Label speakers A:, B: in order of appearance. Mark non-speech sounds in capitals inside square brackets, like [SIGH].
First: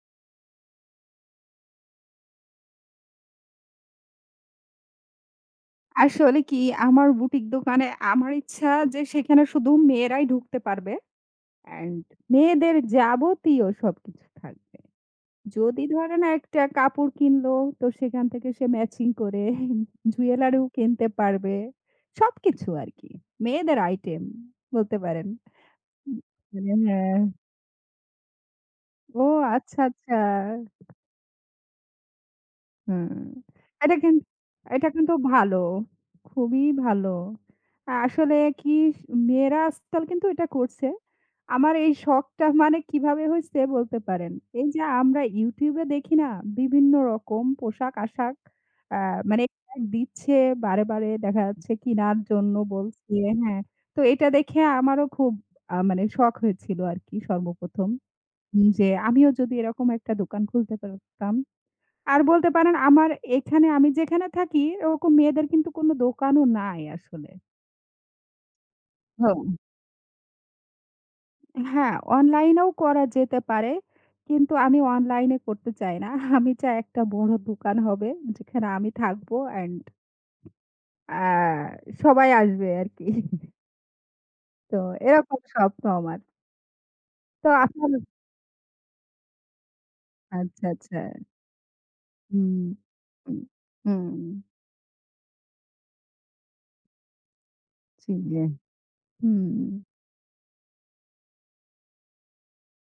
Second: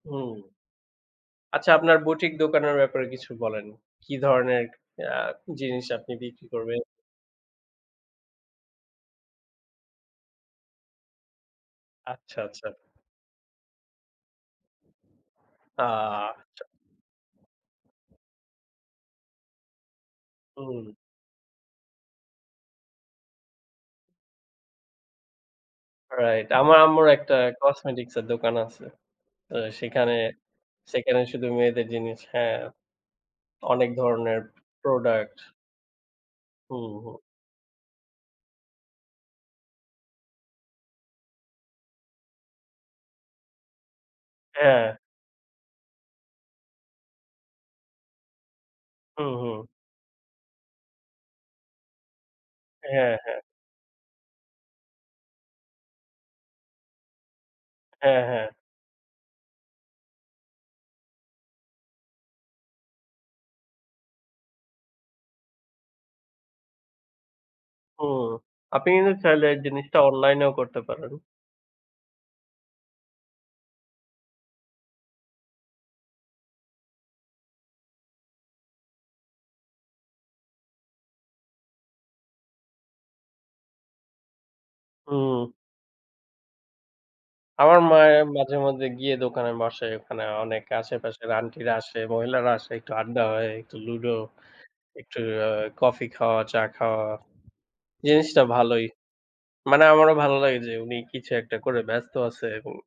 A: হুম। আচ্ছা, আপনার বুটিক দোকানের ব্যাপারে কিছু বলেন। কী ধরনের আ জিনিস আপনি
B: আসলে
A: বিক্রি
B: কি
A: করবেন?
B: আমার বুটিক দোকানে আমার ইচ্ছা যে, সেখানে শুধু মেয়েরাই ঢুকতে পারবে, এন্ড
A: আচ্ছা, আচ্ছা।
B: মেয়েদের যাবতীয় সবকিছু থাকবে।
A: আ
B: যদি ধরেন, একটা
A: আচ্ছা।
B: কাপড় কিনলো, তো সেখান থেকে সে ম্যাচিং করে জুয়েলারিও
A: হুম।
B: কিনতে পারবে। সবকিছু আর কি, মেয়েদের আইটেম, বলতে পারেন। হুম।
A: রাইট।
B: মানে
A: আমার আম্মুর
B: হ্যাঁ।
A: একটা কসমেটিক্সের দোকান আছে।
B: ও
A: আ
B: আচ্ছা,
A: সেখানে,
B: আচ্ছা।
A: সেখানে, শুধু মেয়েদের জিনিস। হ্যাঁ,
B: হুম,
A: অনেক
B: এটা কিন
A: ধরনের
B: এটা কিন্তু
A: প্রোডাক্ট।
B: ভালো, খুবই
A: হু,
B: ভালো।
A: হুম।
B: আসলে কি স মেয়েরা আজকাল কিন্তু এটা করছে। আমার এই শখটা মানে কিভাবে হইছে, বলতে পারেন। এই যে,
A: হ্যাঁ।
B: আমরা YouTube এ দেখি না, বিভিন্ন রকম পোশাক আশাক, আ
A: হু,
B: মানে
A: হুম।
B: অ্যাড দিচ্ছে বারে, বারে, দেখা যাচ্ছে কিনার জন্য বলছে।
A: হ্যাঁ, হ্যাঁ।
B: হ্যাঁ, তো এটা দেখে আমারও খুব আ মানে শখ হইছিল আর কি সর্বপ্রথম।
A: হ্যাঁ, হ্যাঁ।
B: যে, আমিও যদি এরকম একটা দোকান খুলতে পারতাম। আর বলতে পারেন, আমার এখানে আমি যেখানে থাকি, ওরকম মেয়েদের কিন্তু কোন দোকানও নাই আসলে।
A: হুম। আপনি কিন্তু চাইলে
B: হুম।
A: এই জিনিসটা অনলাইনেও করতে পারেন।
B: হ্যাঁ, অনলাইনেও করা যেতে পারে, কিন্তু আমি অনলাইনে করতে চাই না। আমি চাই ১ টা বড় দোকান হবে, যেখানে আমি থাকবো এন্ড, আ সবাই আসবে আরকি। [CHUCKLES] তো এরকম
A: হুম।
B: স্বপ্ন আমার। তো
A: আমার
B: আপনার
A: মায়ে মাঝে মধ্যে গিয়ে দোকানে বসে, ওখানে অনেক
B: আচ্ছা, আচ্ছা।
A: আশেপাশের আন্টিরা আসে, মহিলারা
B: হুম,
A: আসে, একটু আড্ডা
B: উম,
A: হয়, একটু লুডো,
B: হুম।
A: একটু আ কফি খাওয়া, চা খাওয়া। জিনিসটা
B: [UNINTELLIGIBLE]
A: ভালোই। মানে
B: ।হুম।
A: আমারও ভালো লাগে যে, উনি কিছু একটা করে ব্যস্ত আছে এবং